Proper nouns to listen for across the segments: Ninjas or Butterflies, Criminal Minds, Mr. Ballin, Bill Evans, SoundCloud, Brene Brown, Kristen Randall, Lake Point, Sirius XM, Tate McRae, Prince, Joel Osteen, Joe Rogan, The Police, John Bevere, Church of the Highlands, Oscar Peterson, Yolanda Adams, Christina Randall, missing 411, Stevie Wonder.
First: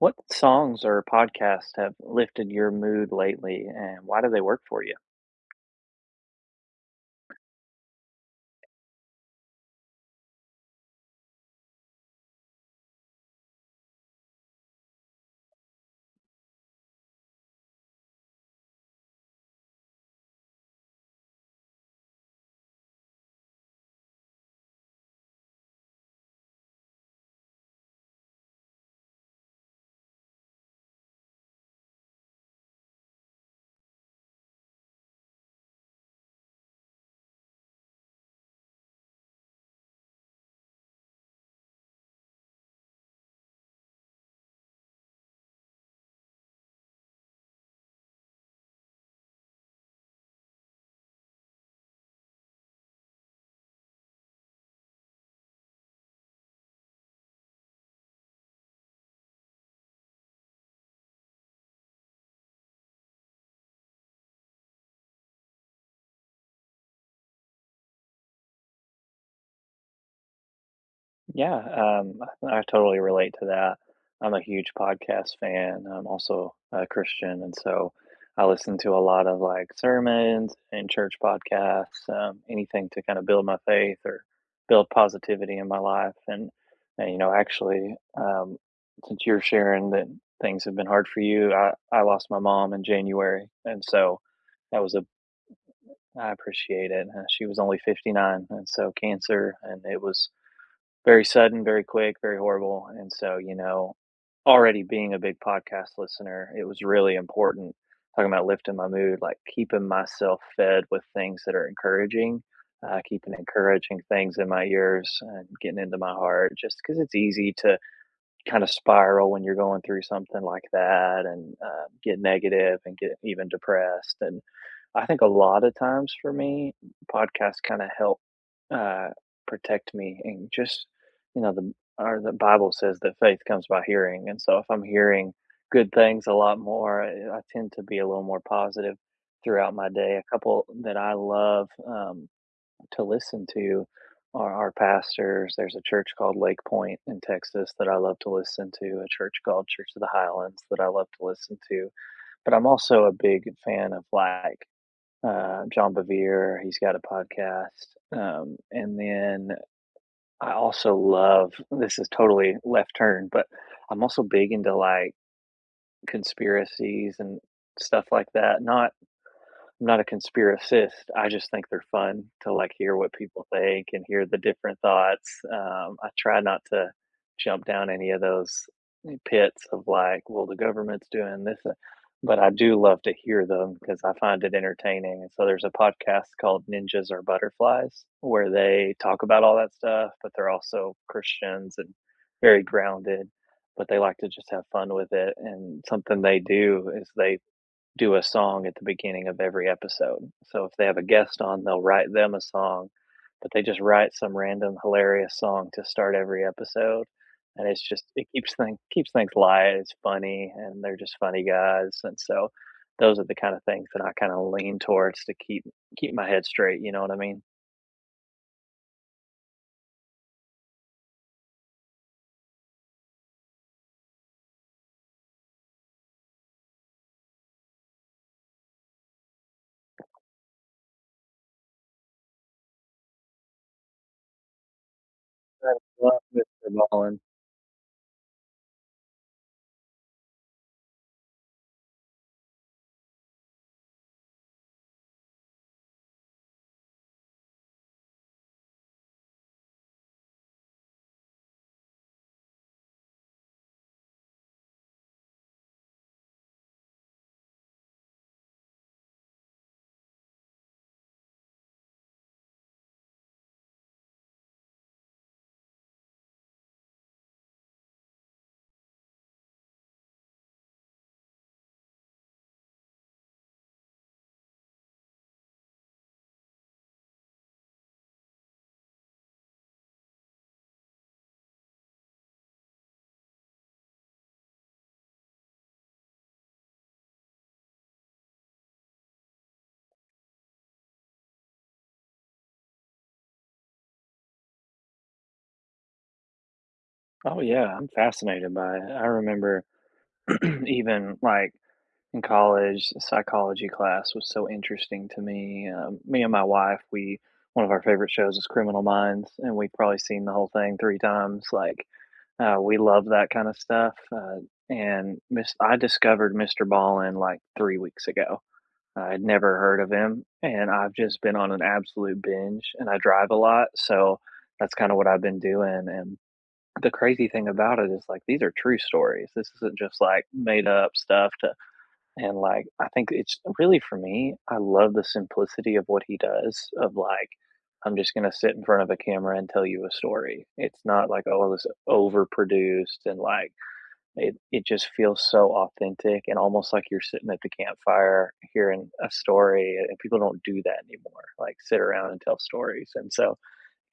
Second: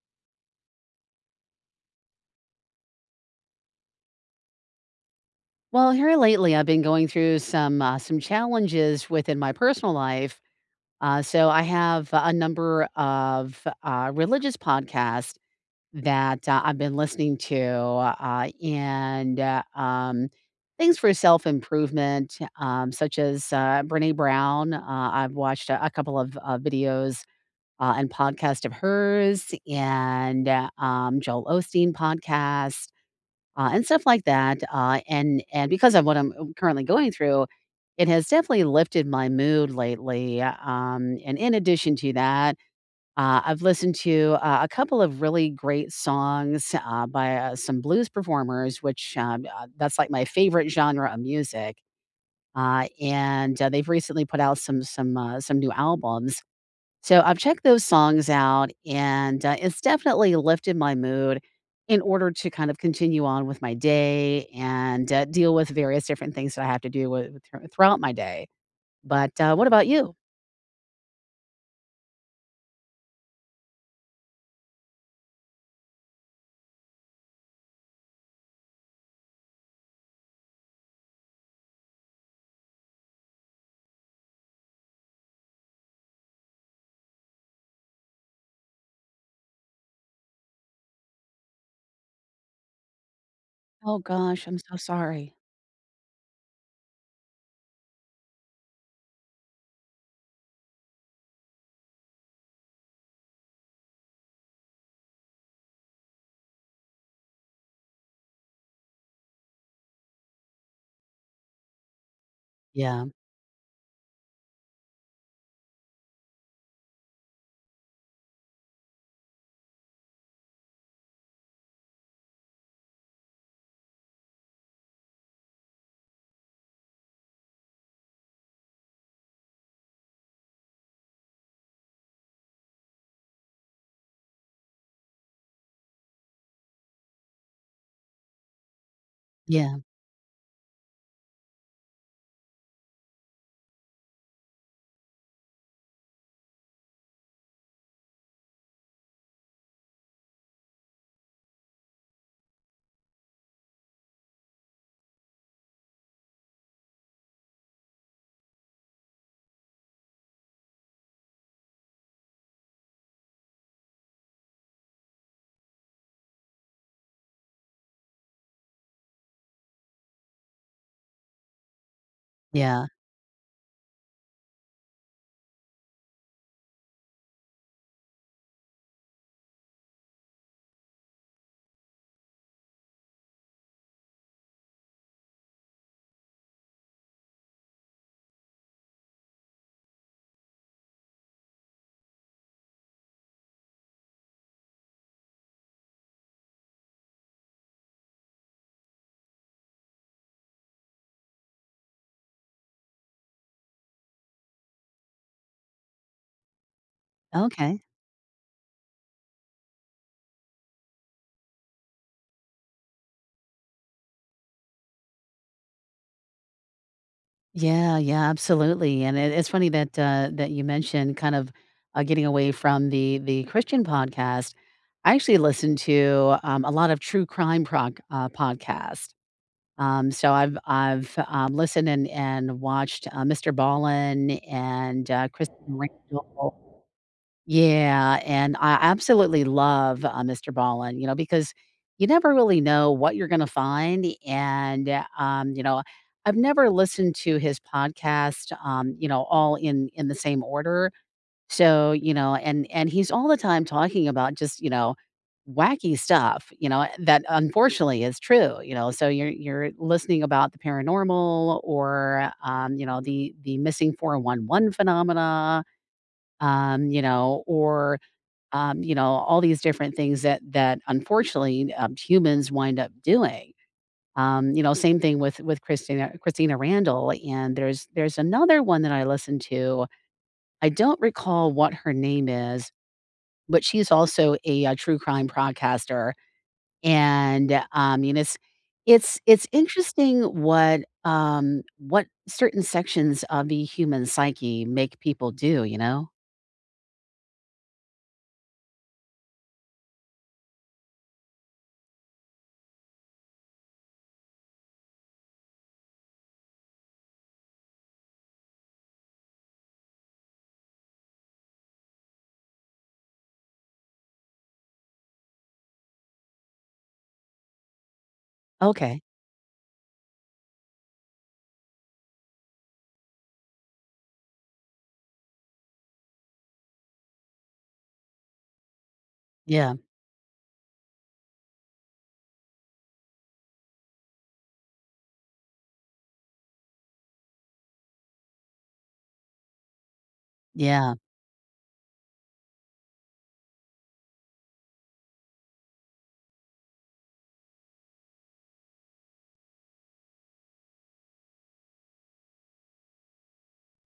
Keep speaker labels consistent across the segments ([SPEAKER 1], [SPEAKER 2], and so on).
[SPEAKER 1] What songs or podcasts have lifted your mood lately, and why do they work for you?
[SPEAKER 2] Well, here lately, I've been going through some challenges within my personal life. So I have a number of religious podcasts that I've been listening to, and things for self improvement, such as Brene Brown. I've watched a couple of videos and podcast of hers, and Joel Osteen podcast and stuff like that. And because of what I'm currently going through, it has definitely lifted my mood lately. And in addition to that, I've listened to a couple of really great songs by some blues performers, which that's like my favorite genre of music. And they've recently put out some new albums, so I've checked those songs out, and it's definitely lifted my mood in order to kind of continue on with my day and deal with various different things that I have to do with throughout my day. But what about you?
[SPEAKER 1] Yeah, um, I totally relate to that. I'm a huge podcast fan. I'm also a Christian, and so I listen to a lot of like sermons and church podcasts, anything to kind of build my faith or build positivity in my life. And you know, actually, since you're sharing that things have been hard for you, I lost my mom in January, and
[SPEAKER 2] Oh
[SPEAKER 1] so
[SPEAKER 2] gosh, I'm so
[SPEAKER 1] that was a
[SPEAKER 2] sorry.
[SPEAKER 1] I appreciate it. She was only 59, and so cancer, and it was very sudden, very quick, very horrible. And so, you know, already being a big podcast listener, it was really important talking about lifting my mood, like keeping myself fed with things that are encouraging,
[SPEAKER 2] Yeah,
[SPEAKER 1] keeping encouraging things in my ears and getting into my heart, just because it's easy to kind of spiral when you're going through something like that and get negative and get even depressed. And I think a lot of times for me, podcasts kinda help, uh, protect me and just, you know, the or the Bible says that faith comes by hearing, and so if I'm hearing good things a lot more, I tend to be a little more positive throughout
[SPEAKER 2] yeah,
[SPEAKER 1] my day. A couple that I love, to listen to are our pastors. There's a church called Lake Point in Texas that I love to listen to, a church called Church of the Highlands that I love to listen to, but I'm also a big fan of, like, John Bevere. He's got a podcast. And then I also love this is totally left turn, but I'm also big into like conspiracies and stuff like that. Not I'm not a conspiracist. I just think they're fun to like
[SPEAKER 2] yeah.
[SPEAKER 1] hear what people think and hear the different thoughts. I try not to jump down any of those pits of like, well, the government's doing this, but I do love to hear them because I find it entertaining. And so there's a podcast called Ninjas or Butterflies where they talk about all that stuff, but they're also Christians and very grounded. But they like to just have fun with it. And something they do is they do a song at the beginning of every episode. So if they have a guest on, they'll write them a song, but they just write some random hilarious song to start every episode, and
[SPEAKER 2] Okay.
[SPEAKER 1] it's just it keeps thing keeps things light, it's funny, and they're just funny guys, and so those are the kind of things that I kinda lean towards to keep my head straight, you know what I mean?
[SPEAKER 2] Yeah, yeah, absolutely. And it's funny that that you mentioned kind of getting away from the Christian podcast. I actually listen to a lot of true crime podcasts. So I've listened and watched, Mr. Ballin and, Kristen
[SPEAKER 1] I love Mr.
[SPEAKER 2] Randall.
[SPEAKER 1] Ballin.
[SPEAKER 2] Yeah, and I absolutely love, Mr. Ballin, you know, because you never really know what you're gonna find, and, you know, I've never listened to his podcast, you know, all in the same order. So, you know, and he's all the time talking about just, you know, wacky stuff, you know, that unfortunately is true, you know. So you're listening about the paranormal or you know, the missing 411 phenomena, um, you know, or you know, all these different things that that unfortunately humans wind up doing. You know, same thing with with Christina Randall, and there's another one that I listened to. I don't recall what her name is, but she's also a, true crime podcaster, and, I mean, it's interesting what certain sections of the human psyche make people do, you know?
[SPEAKER 1] Oh, yeah, I'm fascinated by it. I remember even, like in college, psychology class was so interesting to me. Me and my wife, we one of our favorite shows is Criminal Minds, and we've probably seen the whole thing three times. Like we love that kind of stuff. I discovered Mr. Ballin like three weeks ago.
[SPEAKER 2] Okay.
[SPEAKER 1] I had never heard of him, and I've just been on an absolute binge. And I drive a lot, so that's kind of what I've been doing. And the crazy thing about it is, like, these are true stories. This
[SPEAKER 2] Yeah.
[SPEAKER 1] isn't just like made up stuff to and like, I think it's really for me, I love the simplicity of what he does of like, I'm just going to sit in front of a camera and tell you a story. It's
[SPEAKER 2] Yeah.
[SPEAKER 1] not like, oh, this overproduced and like, it just feels so authentic and almost like you're sitting at the campfire hearing a story. And people don't do that anymore, like sit around and tell stories. And so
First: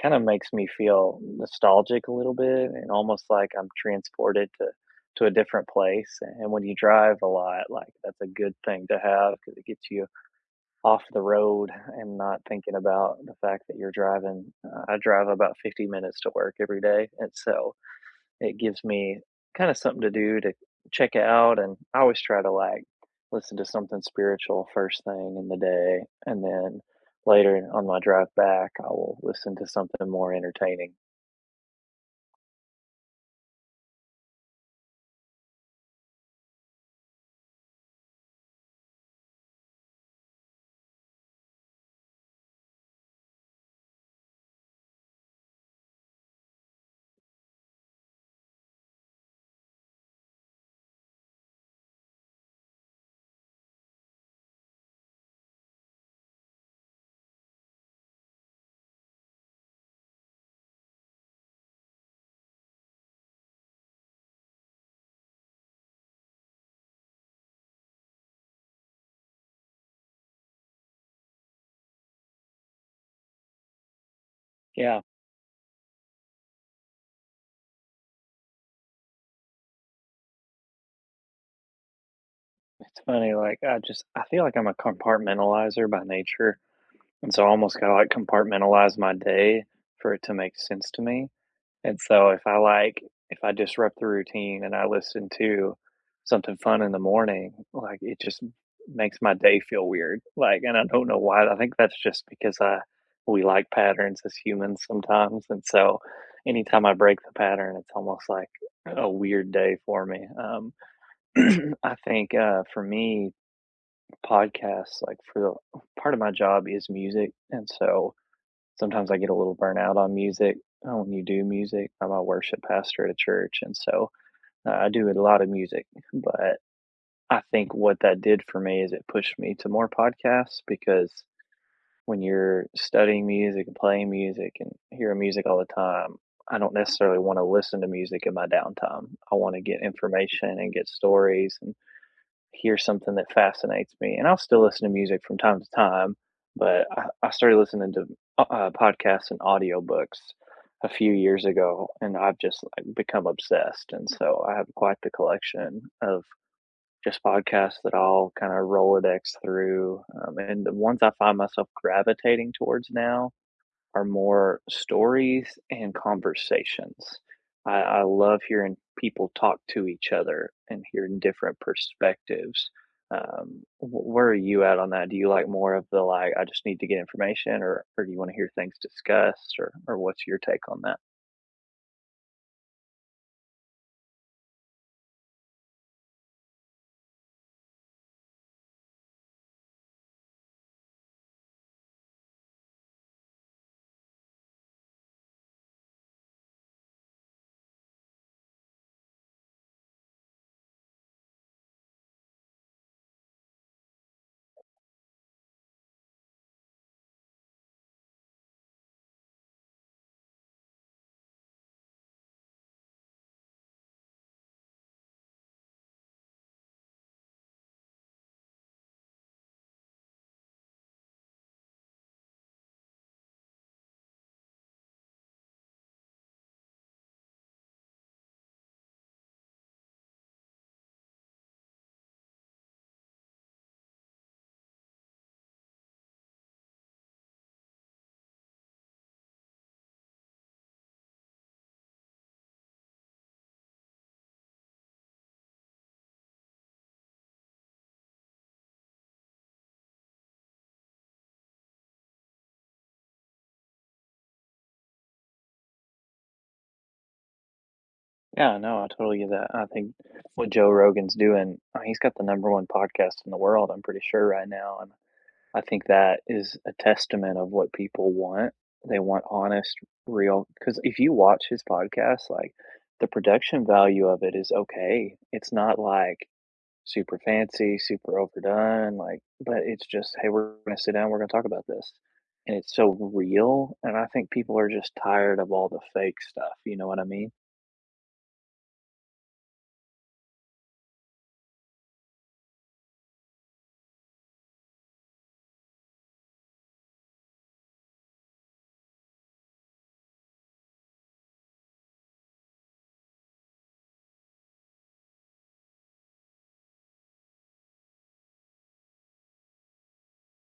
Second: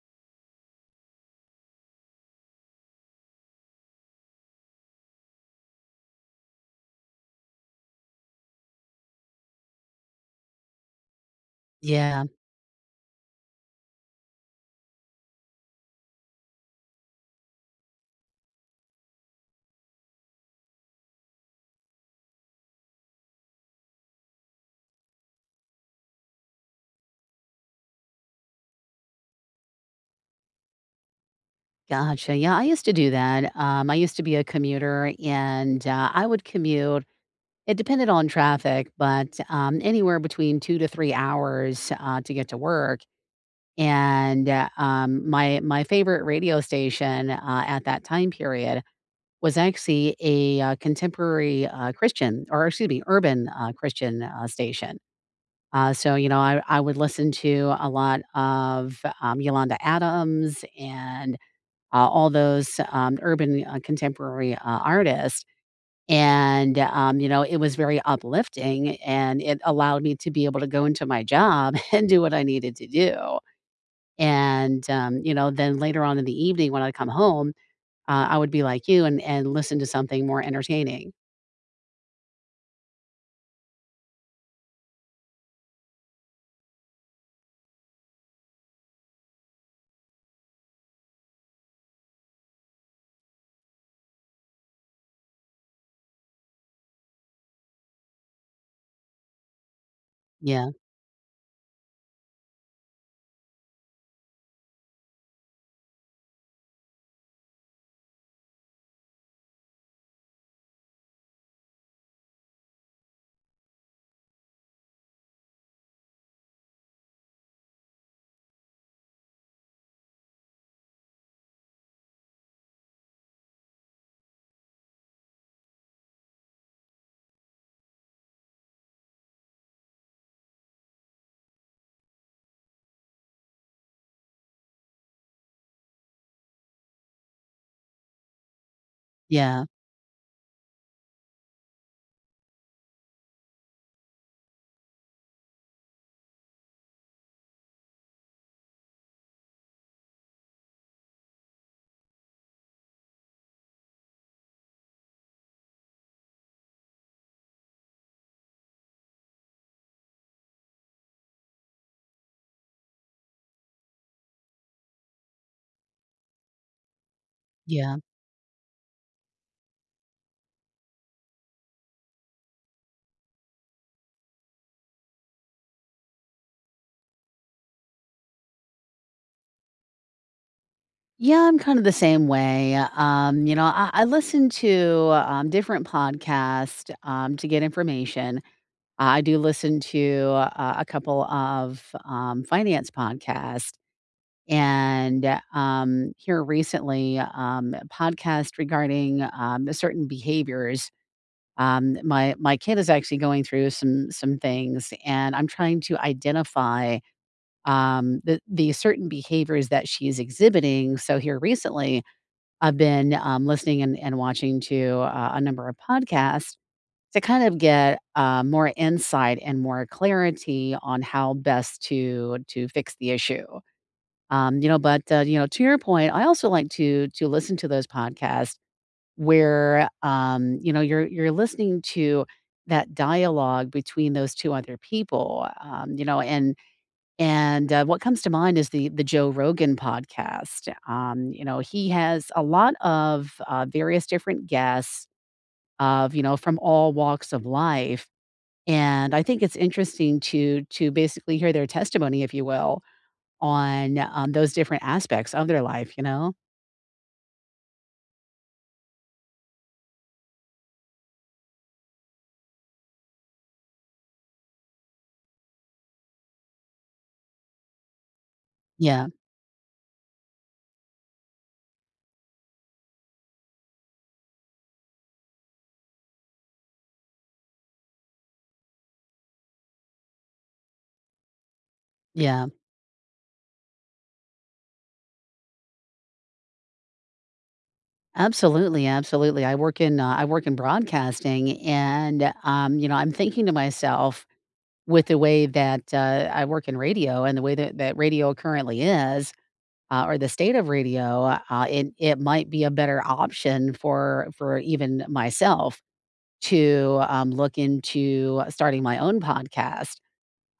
[SPEAKER 1] kinda makes me feel nostalgic a little bit and almost like I'm transported to a different place, and when you drive a lot, like, that's a good thing to have because it gets you off the road and
[SPEAKER 2] Yeah.
[SPEAKER 1] not thinking about the fact that you're driving. I drive about 50 minutes to work every day, and so it gives me kinda something to do to check it out, and I always try to, like, listen to something spiritual first thing in the day, and then later on my drive back, I will listen to something more entertaining.
[SPEAKER 2] Gotcha. Yeah, I used to do that. I used to be a commuter, and, I would commute, it depended on traffic, but, anywhere between 2 to 3 hours, to get to work. And, my favorite radio station, at that time period was actually a, contemporary, Christian, or excuse me, urban, Christian, station. So, you know, I would listen to a lot of, Yolanda Adams and, all those, urban, contemporary, artists. And, you know, it was very uplifting and it allowed me to be able to go into my job and do what I needed to do. And,
[SPEAKER 1] Yeah,
[SPEAKER 2] you know, then later on in the evening when I come home, I would be like you and listen to something more entertaining.
[SPEAKER 1] it's funny, like, I just I feel like I'm a compartmentalizer by nature, and so I almost gotta, like, compartmentalize my day for it to make sense to me. And so if I like if I disrupt the routine and I listen to something fun in the morning, like, it just makes my day feel weird, like,
[SPEAKER 2] Yeah,
[SPEAKER 1] and I don't know why, I think that's just because I we like patterns as humans sometimes, and so anytime I break the pattern, it's almost like a weird day for me, I think, for me, podcasts, like, for the part of my job is music, and so sometimes I get a little burnout on music when you do music. I'm a worship pastor at a church, and so I do a lot of music. But I think what that did for me is it pushed me to more podcasts because when you're studying music and playing music and hearing music all the time, I don't necessarily want to listen to music in my downtime. I want to
[SPEAKER 2] yeah,
[SPEAKER 1] get information and get stories and hear something that fascinates me, and I'll still listen to music from time to time, but I started listening to podcasts and audiobooks a few years ago, and I've just like become obsessed. And so I have quite the collection of just podcasts that I'll are more stories and conversations. I,
[SPEAKER 2] yeah.
[SPEAKER 1] I love hearing people talk to each other and hearing different perspectives. Where are you at on that? Do you like more of the like, I just need to get information, or do you want to hear things discussed, or what's your take on that?
[SPEAKER 2] Yeah, I'm kind of the same way. You know, I listen to different podcasts to get information. I do listen to a couple of finance podcasts and here recently a podcast regarding certain behaviors. My kid is actually going through some things, and I'm trying to identify, the certain behaviors that she's exhibiting. So here recently, I've been, listening and watching to, a number of podcasts to kind of get, more insight and more clarity on how best to fix the issue. You know, but, you know, to your point, I also like to listen to those podcasts where, you know, you're listening to that dialogue between those 2 other people, you know, and what comes to mind is the Joe Rogan podcast. You know, he has a lot of, various different guests of, you know, from all walks of life, and I think it's interesting to basically hear their testimony, if you will, on, those different aspects of their life, you know?
[SPEAKER 1] Yeah, no, I totally get that. I think what Joe Rogan's doing, he's got the number one podcast in the world, I'm pretty sure, right now. I think that is a testament of what people want. They
[SPEAKER 2] Yeah,
[SPEAKER 1] want honest, real because if you watch his podcast, like, the production value of it is okay. It's not, like, super fancy, super overdone, like but it's just, "Hey, we're gonna sit down, we're gonna talk about this."
[SPEAKER 2] yeah.
[SPEAKER 1] And it's so real, and I think people are just tired of all the fake stuff, you know what I mean?
[SPEAKER 2] Absolutely, absolutely. I work in broadcasting and, you know, I'm thinking to myself with the way that, I work in radio and the way that, that radio currently is, or the state of radio, it, it might be a better option for even myself to, look into starting my own podcast.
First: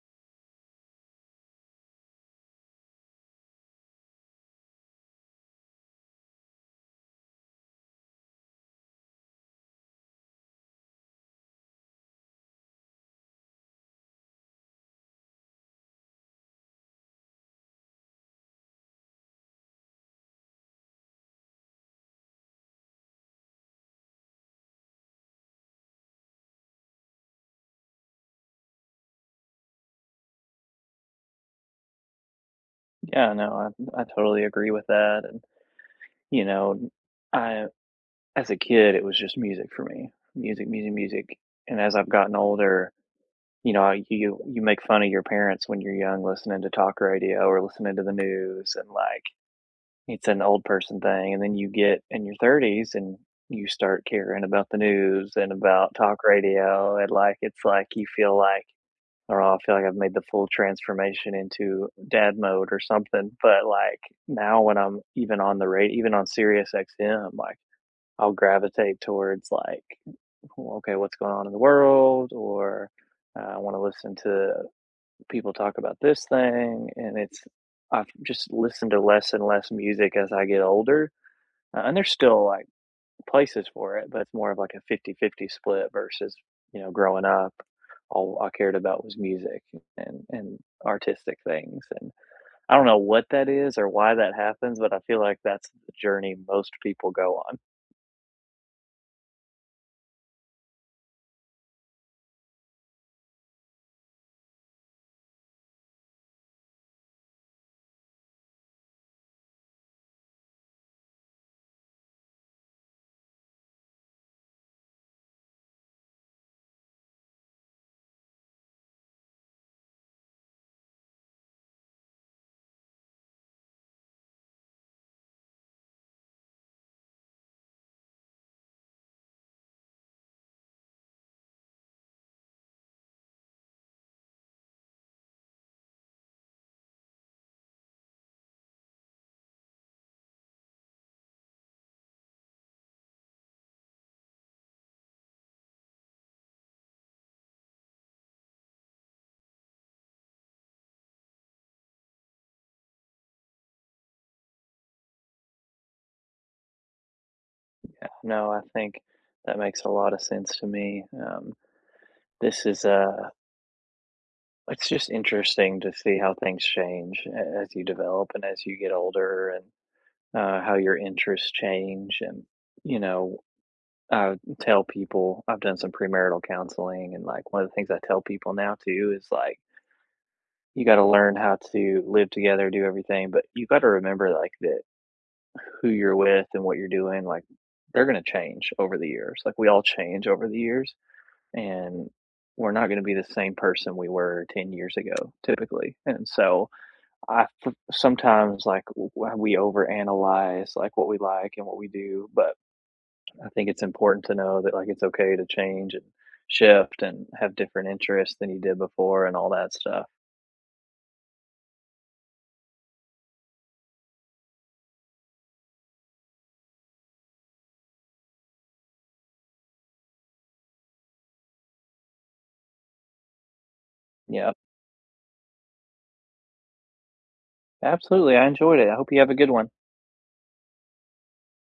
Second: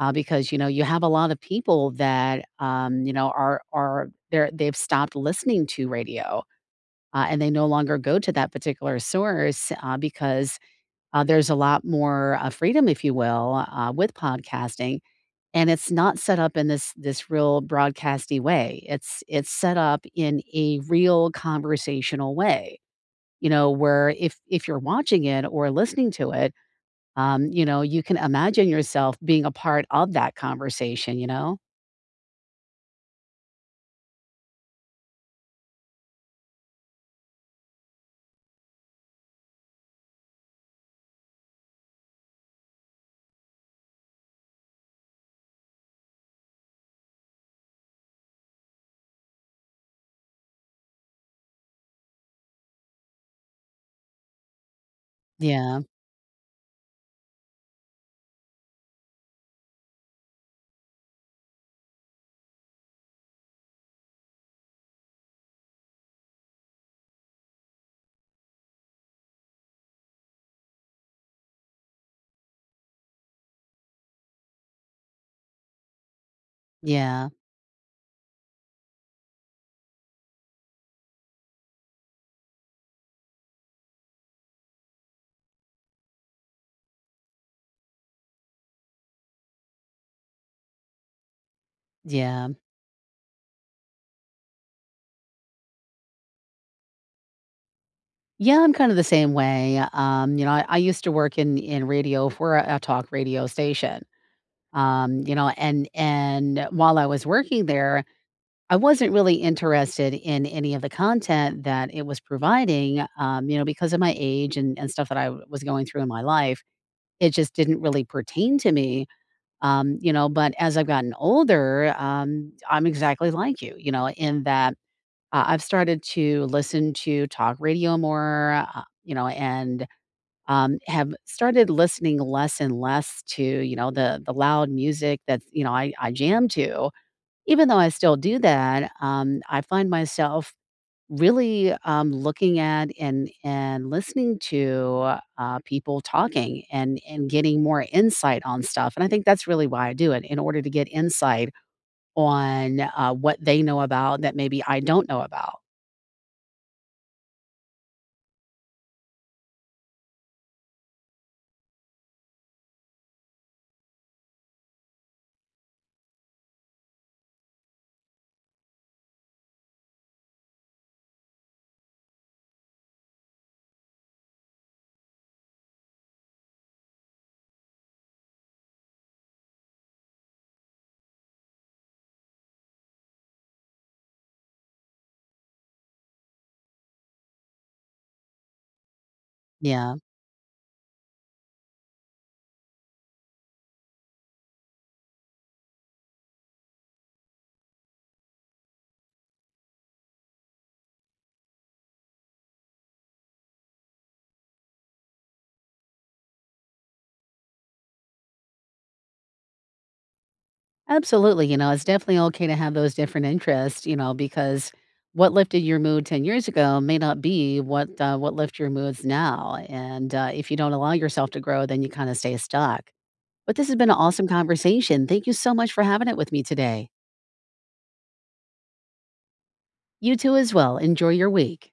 [SPEAKER 2] Because you know you have a lot of people that you know are they've stopped listening to radio and they no longer go to that particular source because there's a lot more freedom, if you will, with podcasting. And it's not set up in this real broadcasty way. It's set up in a real conversational way. You know, where if you're watching it or listening to it, you know, you can imagine yourself being a part of that conversation. You know,
[SPEAKER 1] Yeah, no, I totally agree with that, and, you know, I as a kid, it was just music for me. Music, music, music. And as I've gotten older, you know, you make fun of your parents when you're young, listening to talk radio or listening to the news, and like it's an old person thing. And then you get in your thirties and you start caring about the news and
[SPEAKER 2] yeah,
[SPEAKER 1] about talk radio, and like it's like you feel like, or I feel like I've made the full transformation into dad mode or something. But like now, when I'm even on the radio, even on Sirius XM, like I'll gravitate towards like well, okay, what's going on in the world, or I want to listen to people talk about this thing. And
[SPEAKER 2] yeah,
[SPEAKER 1] it's, I've just listened to less and less music as I get older. And there's still like places for it, but it's more of like a 50-50 split versus, you know, growing up. All I cared about was music and artistic things. And
[SPEAKER 2] yeah.
[SPEAKER 1] I don't know what that is or why that happens, but I feel like that's the journey most people go on.
[SPEAKER 2] Yeah, I'm kind of the same way. You know, I used to work in radio for a talk radio station. You know, and while I was working there, I wasn't really interested in any of the content that it was providing. You know, because of my age and stuff that I was going through in my life, it just didn't really pertain to me. You know, but as I've gotten older, I'm exactly like you. You know, in that I've started to listen to talk radio more. You know, and have started listening less and less to, you know, the loud music that you know, I jam to. Even though I still do that, I find myself really looking at and listening to people talking and getting more insight on stuff. And I think that's really why I do it, in order to get insight on what they know about that maybe I don't know about.
[SPEAKER 1] No, I think that makes a lot of sense to me. This is it's just interesting to see how things change as you develop and as you get older and how your interests change and you know I tell people I've done some premarital counseling and like one of the things I tell people now too is like you got to learn how to live together, do everything, but you got to remember like that who you're with and what you're doing like they're going to change over the years. Like we all
[SPEAKER 2] Yeah.
[SPEAKER 1] change over the years and we're not going to be the same person we were 10 years ago typically and so sometimes like we overanalyze like what we like and what we do but I think it's important to know that like it's okay to change and shift and have different interests than you did before and all that stuff
[SPEAKER 2] Absolutely, you know, it's definitely okay to have those different interests, you know, because what lifted your mood 10 years ago may not be what lift your moods now. And if you don't allow yourself to grow, then you kind of stay stuck. But this has been an awesome
[SPEAKER 1] yeah
[SPEAKER 2] conversation. Thank you so much for having it with me today.
[SPEAKER 1] absolutely I enjoyed it I hope you have a good one
[SPEAKER 2] You too as well. Enjoy your week.